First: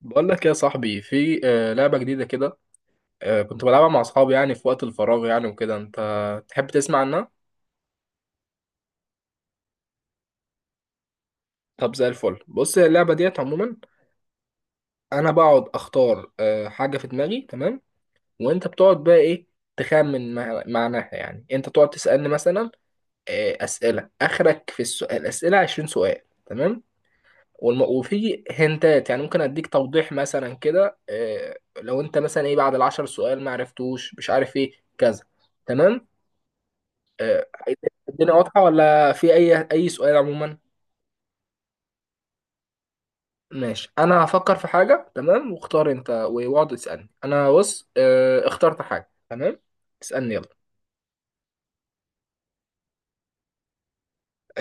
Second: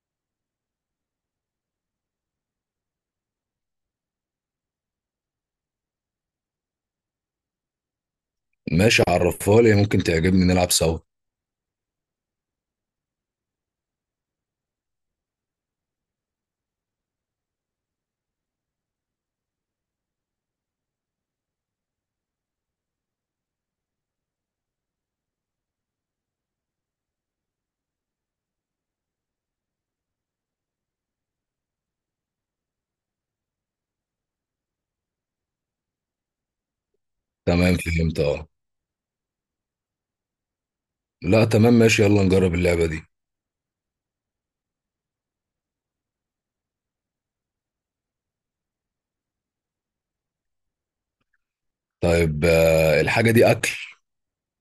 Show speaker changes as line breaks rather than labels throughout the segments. بقول لك يا صاحبي، في لعبة جديدة كده. كنت بلعبها مع أصحابي يعني في وقت الفراغ يعني وكده. أنت تحب تسمع عنها؟
ماشي، عرفها لي. ممكن تعجبني، نلعب سوا.
طب زي الفل. بص، هي اللعبة ديت عموما أنا بقعد أختار حاجة في دماغي، تمام؟ وأنت بتقعد بقى إيه، تخمن معناها، يعني أنت تقعد تسألني مثلا أسئلة. آخرك في السؤال، الأسئلة 20 سؤال، تمام؟ وفي هنتات، يعني ممكن أديك توضيح مثلا كده. لو أنت مثلا إيه بعد 10 سؤال ما عرفتوش، مش عارف إيه كذا، تمام؟ آه،
تمام، فهمت.
الدنيا
اه.
واضحة ولا في أي سؤال عموما؟
لا، تمام ماشي، يلا نجرب اللعبة دي.
ماشي، أنا هفكر في حاجة. تمام، واختار أنت واقعد تسألني. أنا بص اخترت حاجة. تمام، اسألني يلا.
طيب، الحاجة دي أكل؟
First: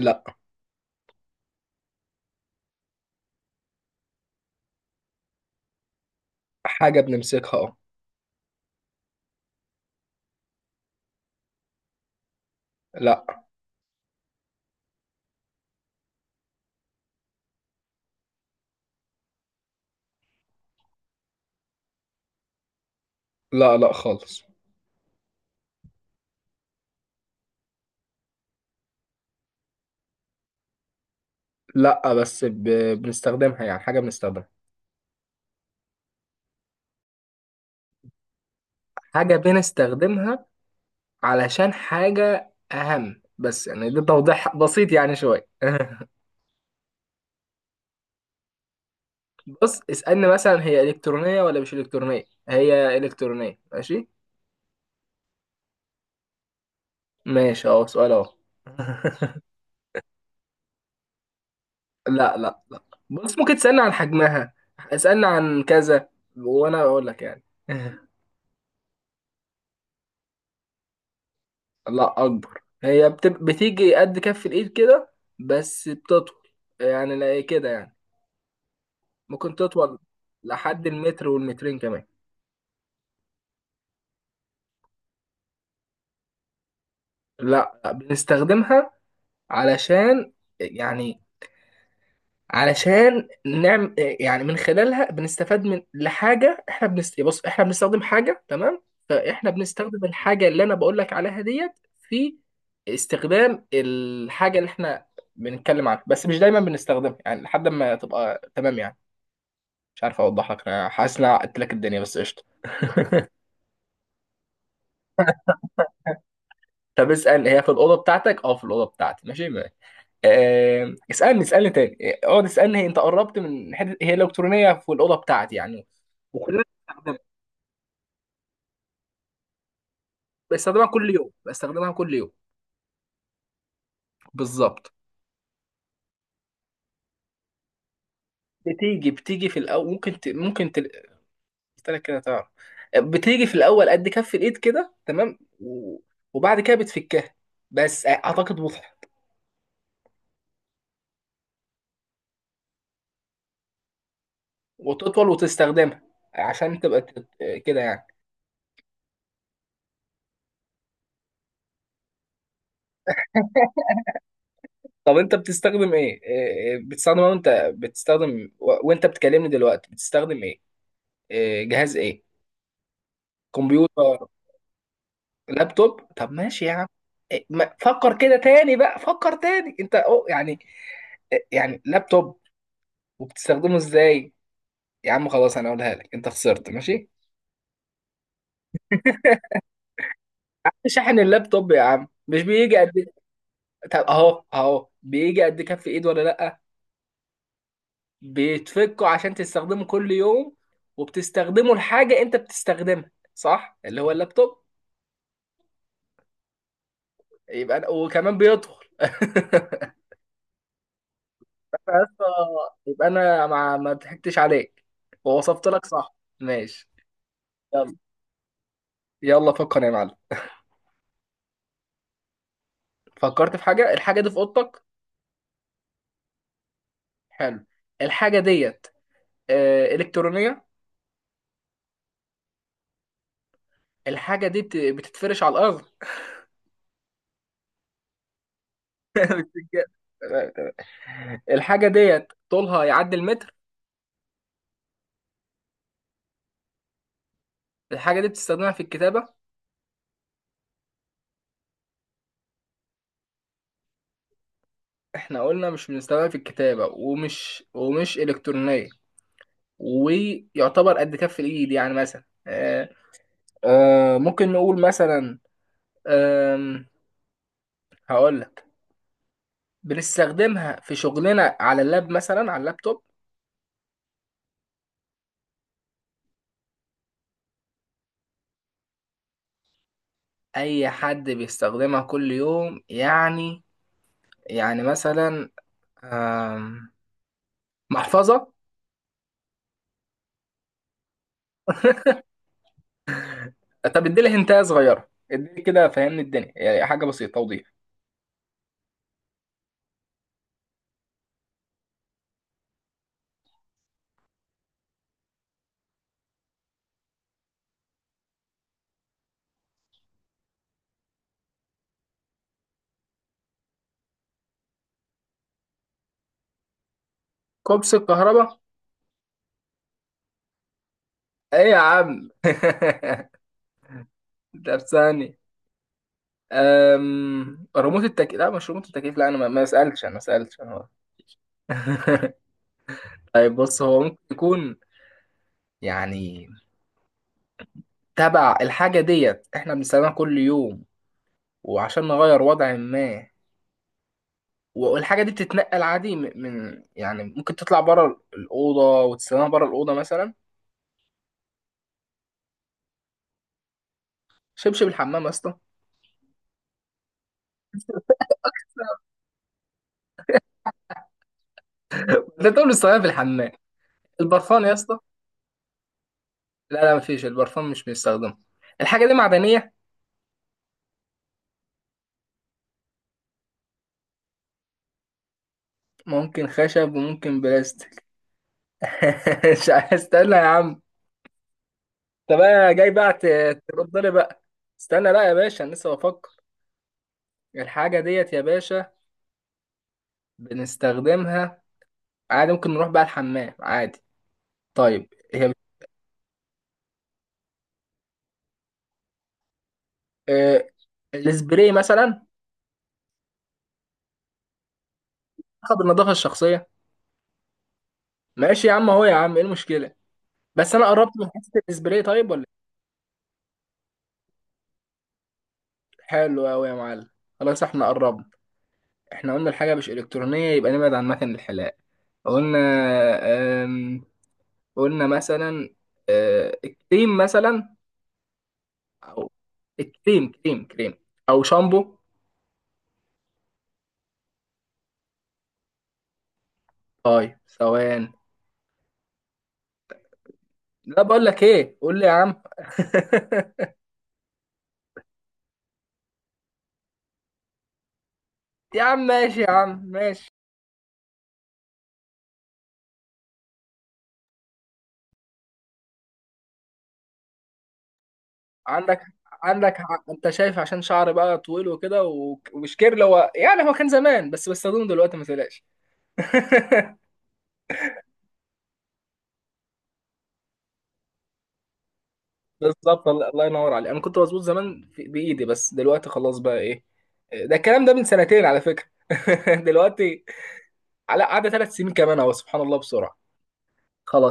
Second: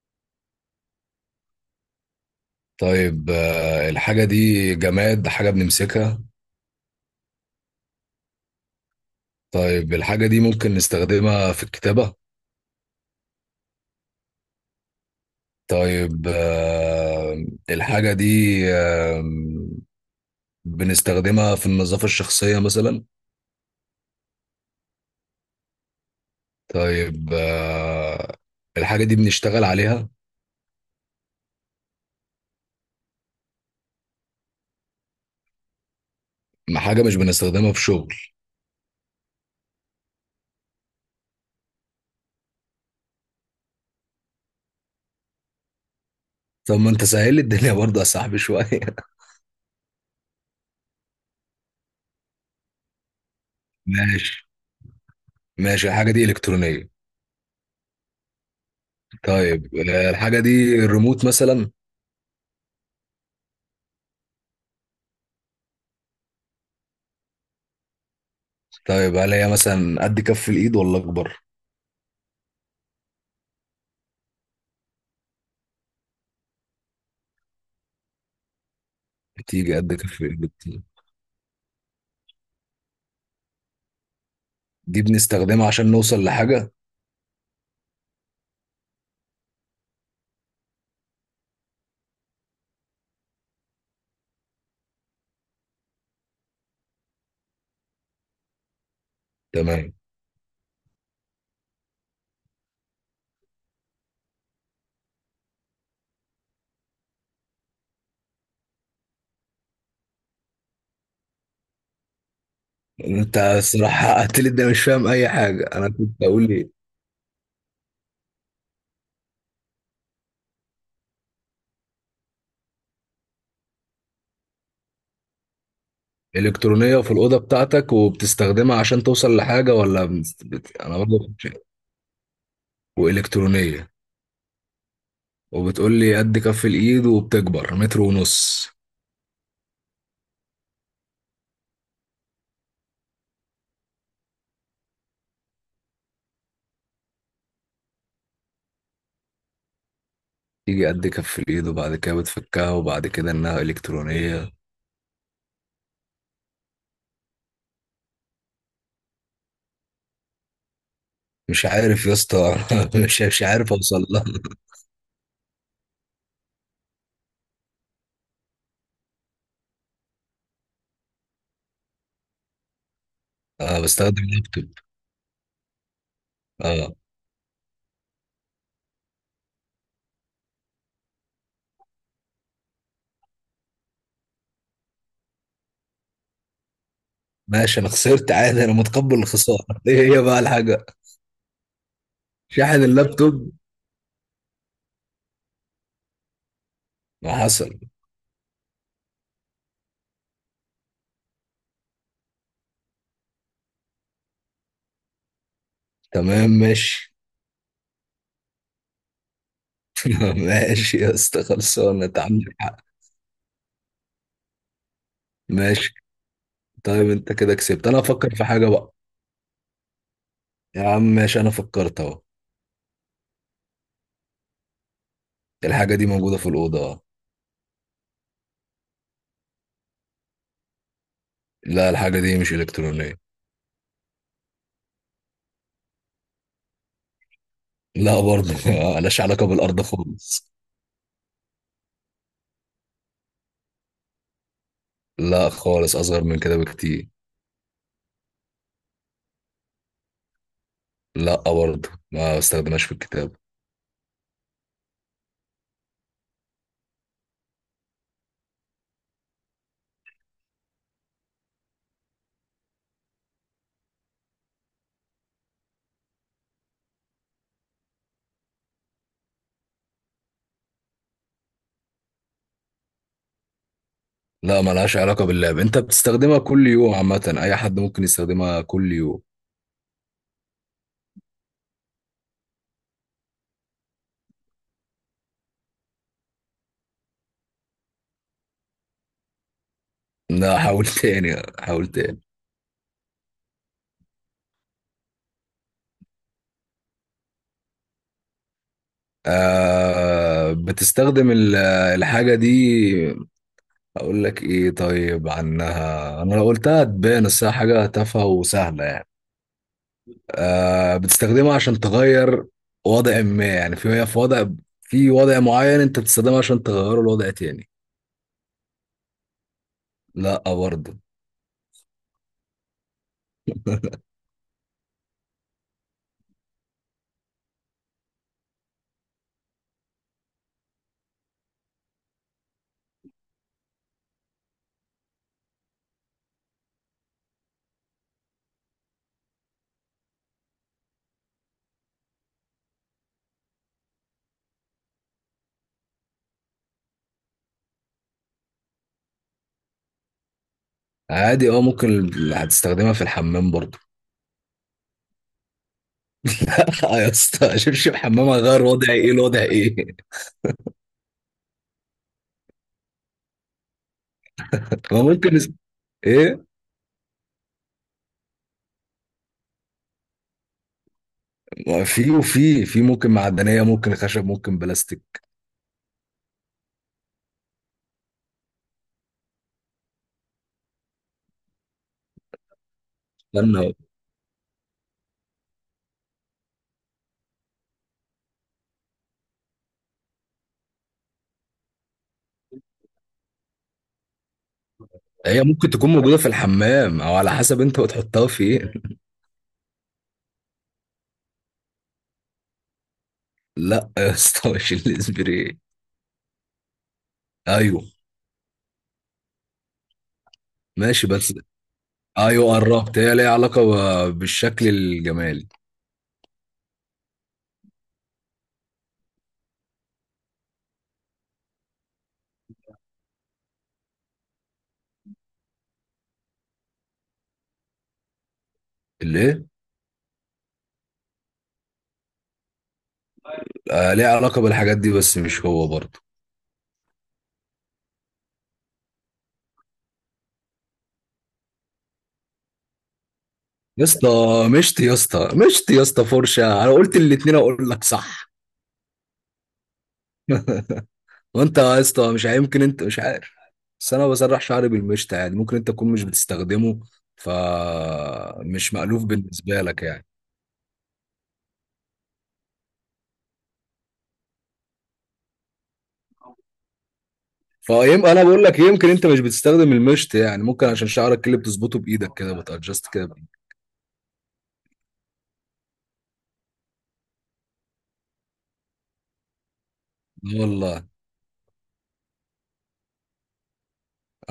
لا.
طيب، الحاجة دي جماد، حاجة بنمسكها؟
حاجة بنمسكها، اه.
طيب، الحاجة دي ممكن نستخدمها في الكتابة؟
لا،
طيب، الحاجة دي، آه، بنستخدمها في النظافة الشخصية مثلا؟
لا، لا خالص.
طيب، الحاجة دي بنشتغل عليها؟
لا، بس بنستخدمها يعني. حاجة بنستخدمها.
ما حاجة مش بنستخدمها في شغل.
حاجة بنستخدمها علشان حاجة أهم. بس يعني ده توضيح بسيط، يعني شوية.
طب ما انت سهل لي الدنيا برضه يا صاحبي شوية.
بص، اسألني مثلا هي إلكترونية ولا مش إلكترونية. هي إلكترونية، ماشي.
ماشي. الحاجة دي إلكترونية.
ماشي، اهو سؤال اهو.
طيب، الحاجة دي الريموت مثلا؟
لا، لا، لا. بص، ممكن تسألني عن حجمها، اسألني عن كذا، وانا اقول لك يعني.
طيب، هل هي مثلا قد كف الإيد ولا أكبر؟
لا، اكبر. هي بتيجي قد كف الايد كده، بس بتطول يعني. لا، إيه كده يعني، ممكن
بتيجي قد
تطول
كف الإيد.
لحد المتر والمترين كمان.
دي بنستخدمها عشان نوصل لحاجة؟
لا، بنستخدمها علشان، يعني علشان نعمل، يعني من خلالها بنستفاد من لحاجه. احنا بص، احنا بنستخدم حاجه، تمام؟ فاحنا
تمام.
بنستخدم الحاجه اللي انا بقول لك عليها ديت في استخدام الحاجه اللي احنا بنتكلم عنها. بس مش دايما بنستخدمها يعني، لحد ما تبقى تمام يعني. مش عارف اوضح لك، انا حاسس ان انا عقدت لك الدنيا، بس قشطه.
أنت الصراحة حققت لي ده، مش فاهم أي حاجة أنا كنت أقول إيه.
طب اسال، هي في الاوضه بتاعتك؟ اه في الاوضه بتاعتي، ماشي ما. اسالني، اسالني تاني. اقعد اسالني، هي انت قربت من حته، هي الكترونيه في الاوضه بتاعتي يعني وكلنا.
إلكترونية في الأوضة بتاعتك، وبتستخدمها عشان توصل لحاجة، ولا
بستخدمها
أنا
كل
برضه
يوم،
كنت شايف.
بستخدمها كل يوم.
وإلكترونية،
بالظبط.
وبتقول لي قد كف الإيد وبتكبر متر ونص.
بتيجي في الاول، ممكن ممكن قلت لك كده، تعرف، بتيجي في الاول قد كف الايد كده، تمام وبعد كده بتفكها. بس اعتقد واضحه،
تيجي قد كف الإيد وبعد كده بتفكها، وبعد كده إنها إلكترونية.
وتطول وتستخدمها عشان تبقى كده يعني.
مش عارف يا اسطى. مش عارف اوصل لها.
طب انت بتستخدم ايه؟ إيه بتستخدم، وانت بتستخدم وانت بتكلمني دلوقتي، بتستخدم ايه؟ جهاز ايه؟
اه، بستخدم
كمبيوتر؟
اللابتوب.
لابتوب، طب ماشي يا عم.
اه.
فكر كده تاني بقى، فكر تاني انت، أو يعني، يعني لابتوب، وبتستخدمه ازاي؟ يا عم خلاص انا اقولها لك، انت خسرت ماشي.
ماشي، انا خسرت عادي، انا متقبل الخساره. ايه هي بقى الحاجه؟
شاحن اللابتوب يا عم، مش بيجي
شاحن
قد؟
اللابتوب؟
طب اهو اهو، بيجي قد كف ايد ولا لا؟
ما حصل.
بيتفكه عشان تستخدمه كل يوم، وبتستخدمه لحاجه انت بتستخدمها، صح، اللي هو اللابتوب.
تمام ماشي.
يبقى وكمان بيدخل.
ماشي يا اسطى، خلصانه،
يبقى،
انت عندك حق.
انا ما ضحكتش عليك، ووصفت لك
ماشي.
صح ماشي.
طيب انت كده كسبت،
يلا،
انا افكر في حاجه بقى.
يلا فكر يا معلم.
يا عم ماشي، انا فكرت اهو.
فكرت في حاجه، الحاجه دي في اوضتك.
الحاجه دي موجوده في الاوضه، اه.
حلو، الحاجه ديت الكترونيه؟
لا، الحاجه دي مش الكترونيه.
الحاجه دي بتتفرش على الارض.
لا برضه. ملهاش علاقه بالارض
بتتج-
خالص.
الحاجه ديت طولها يعدي المتر.
لا خالص، اصغر من كده بكتير.
الحاجه دي بتستخدمها في الكتابه.
لا برضه، ما بستخدمهاش في الكتاب.
احنا قلنا مش بنستخدمها في الكتابه، ومش الكترونيه. ويعتبر قد كف الايد، يعني مثلا ممكن نقول مثلا آم، هقول لك، بنستخدمها في شغلنا على اللاب مثلا، على اللابتوب.
لا، ما لهاش علاقة باللعب، انت بتستخدمها كل يوم، عامة اي حد ممكن يستخدمها كل يوم.
اي حد بيستخدمها كل يوم يعني، يعني مثلا آم، محفظة.
لا، حاول. تاني، حاول تاني.
طب اديلي هنتايه صغيره، اديلي كده فهمني الدنيا يعني. حاجه بسيطه، توضيح.
آه بتستخدم ال- الحاجة دي، اقول لك ايه طيب عنها، انا لو قلتها تبان، بس هي حاجة تافهة وسهلة يعني. آه، بتستخدمها عشان تغير وضع ما يعني، في هي في وضع، في وضع معين انت بتستخدمها عشان تغيره لوضع تاني.
كوبس الكهرباء؟
لا برضه.
ايه يا عم. طب ثاني ريموت التكييف؟ لا، مش ريموت التكييف، لا انا ما سالتش، انا ما سالتش انا. طيب بص، هو ممكن يكون يعني تبع الحاجه ديت، احنا بنستخدمها كل يوم وعشان نغير وضع ما. والحاجه دي بتتنقل عادي، يعني ممكن تطلع بره الاوضه وتستخدمها بره الاوضه مثلا.
عادي اه، ممكن هتستخدمها في الحمام برضو.
شبشب الحمام يا اسطى؟
لا يا اسطى، شبشب حمام هيغير وضعي؟ ايه الوضع ايه؟
ده تقول لي استخدمها في الحمام. البرفان يا اسطى؟
ما ممكن اس- ايه.
لا، لا، مفيش، البرفان مش بيستخدمه. الحاجة دي معدنية.
ما في ممكن معدنيه، ممكن خشب، ممكن بلاستيك.
ممكن خشب وممكن بلاستيك. مش استنى يا عم، انت بقى جاي بقى
استنى.
ترد لي بقى. استنى بقى يا باشا، انا لسه بفكر. الحاجة ديت يا باشا بنستخدمها عادي، ممكن نروح بقى الحمام عادي. طيب
هي
هي
ممكن تكون موجوده في الحمام، او على حسب انت بتحطها في ايه.
آه، السبراي مثلا؟
لا يا اسطى، مش الاسبري.
اخد النظافة الشخصية.
ايوه
ماشي يا عم، اهو يا عم، ايه المشكلة؟ بس انا
ماشي،
قربت من
بس.
حتة السبراي، طيب ولا
ايوه
إيه؟
قربت، هي ليها علاقه بالشكل الجمالي.
حلو قوي يا معلم. خلاص احنا قربنا. احنا قلنا الحاجة مش إلكترونية، يبقى نبعد عن مكن الحلاقة. قلنا أم... قلنا مثلا أه... كريم مثلا. أو
الايه؟
كريم، كريم، كريم، أو شامبو.
آه، ليها علاقه بالحاجات دي، بس مش هو برضه.
طيب ثواني، لا بقول لك إيه، قول لي يا عم.
يا اسطى مشت، يا اسطى مشت يا اسطى، فرشه. انا قلت الاتنين، اقول لك صح.
يا عم ماشي، يا عم ماشي.
وانت يا اسطى، مش هيمكن انت مش عارف، بس انا بسرح شعري بالمشط، يعني ممكن انت تكون مش بتستخدمه، فمش
عندك،
مألوف بالنسبه لك يعني.
انت شايف عشان شعر بقى طويل وكده، ومش كيرل هو، يعني هو كان زمان، بس بستخدمه دلوقتي، ما تقلقش.
فيم انا بقول لك، يمكن انت مش بتستخدم المشط، يعني ممكن عشان شعرك اللي بتظبطه بايدك كده، بتادجست كده
بالظبط، الله
بإيدك.
الله ينور عليك. انا كنت مظبوط زمان بايدي، بس دلوقتي خلاص بقى ايه. ده الكلام ده من سنتين على فكره. دلوقتي
لا والله.
على قعدة 3 سنين كمان اهو، سبحان الله بسرعه.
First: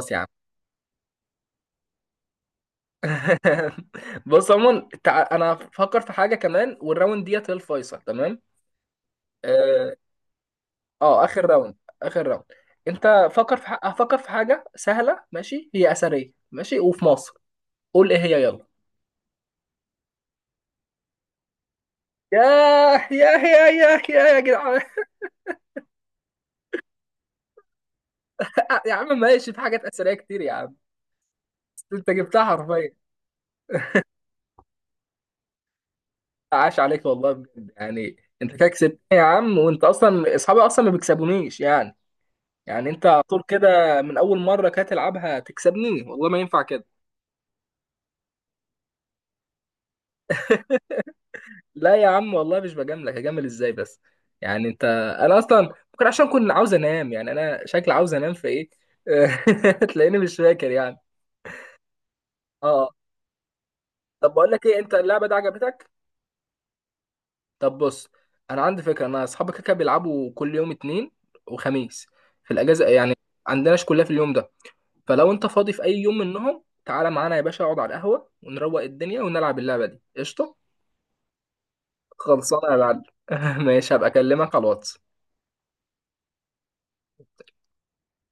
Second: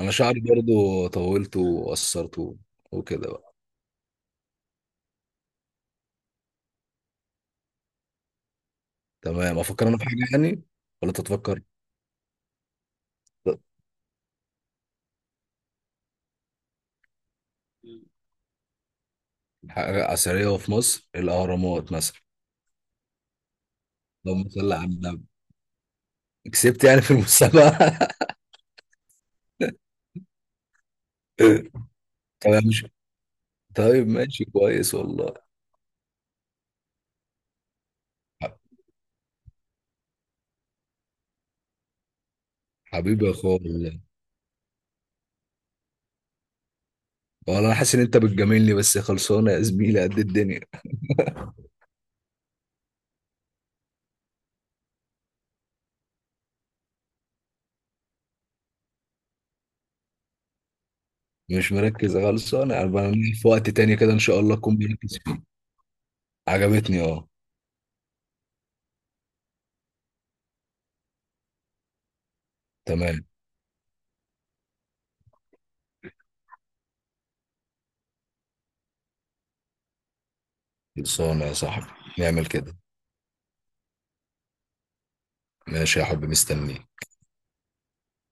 انا
يا عم.
شعري برضو طولته وقصرته وكده بقى.
بص عموما، انا فكر في حاجه كمان، والراوند ديت هي الفيصل، تمام؟
تمام، افكر
اه،
انا في حاجه يعني، ولا
اخر
تتفكر؟
راوند. اخر راوند، انت فكر في فكر في حاجه سهله، ماشي. هي اثريه ماشي وفي مصر، قول ايه هي، يلا.
حاجه اثريه في مصر، الاهرامات مثلا.
ياه، ياه، ياه، ياه، ياه، يا
اللهم صل
جدعان.
على النبي، كسبت يعني في المسابقة.
يا عم ماشي، في حاجات اثريه كتير يا عم، انت جبتها
طب مش
حرفيا.
طيب ماشي، كويس والله.
عاش عليك والله، بجد يعني.
ح-
انت كده كسبتني يا عم، وانت اصلا اصحابي اصلا ما بيكسبونيش يعني. يعني انت على
حبيبي يا
طول
اخويا والله.
كده من اول مره كده تلعبها تكسبني، والله ما ينفع كده.
والله انا حاسس ان انت بتجاملني، بس خلصانه يا زميلي قد الدنيا.
لا يا عم والله، مش بجاملك، هجامل ازاي بس؟ يعني انا اصلا ممكن عشان كنت عاوز انام، يعني انا شكلي عاوز انام في ايه. تلاقيني مش فاكر يعني،
مش مركز، خلصانه انا
اه.
بقى. في وقت تاني كده ان
طب
شاء
بقول
الله
لك
اكون
ايه، انت
مركز
اللعبه دي
فيه.
عجبتك؟
عجبتني اه.
طب بص، انا عندي فكره. انا اصحابي كده كده بيلعبوا كل يوم اتنين وخميس في الاجازه يعني،
تمام،
عندناش كلها في اليوم ده. فلو انت فاضي في اي يوم منهم تعالى معانا يا باشا، اقعد على القهوه، ونروق الدنيا ونلعب اللعبه دي، قشطه.
خلصانه يا صاحبي، نعمل
خلصانه يا
كده.
معلم. ماشي، هبقى اكلمك على الواتس.
ماشي يا حبيبي، مستنيك.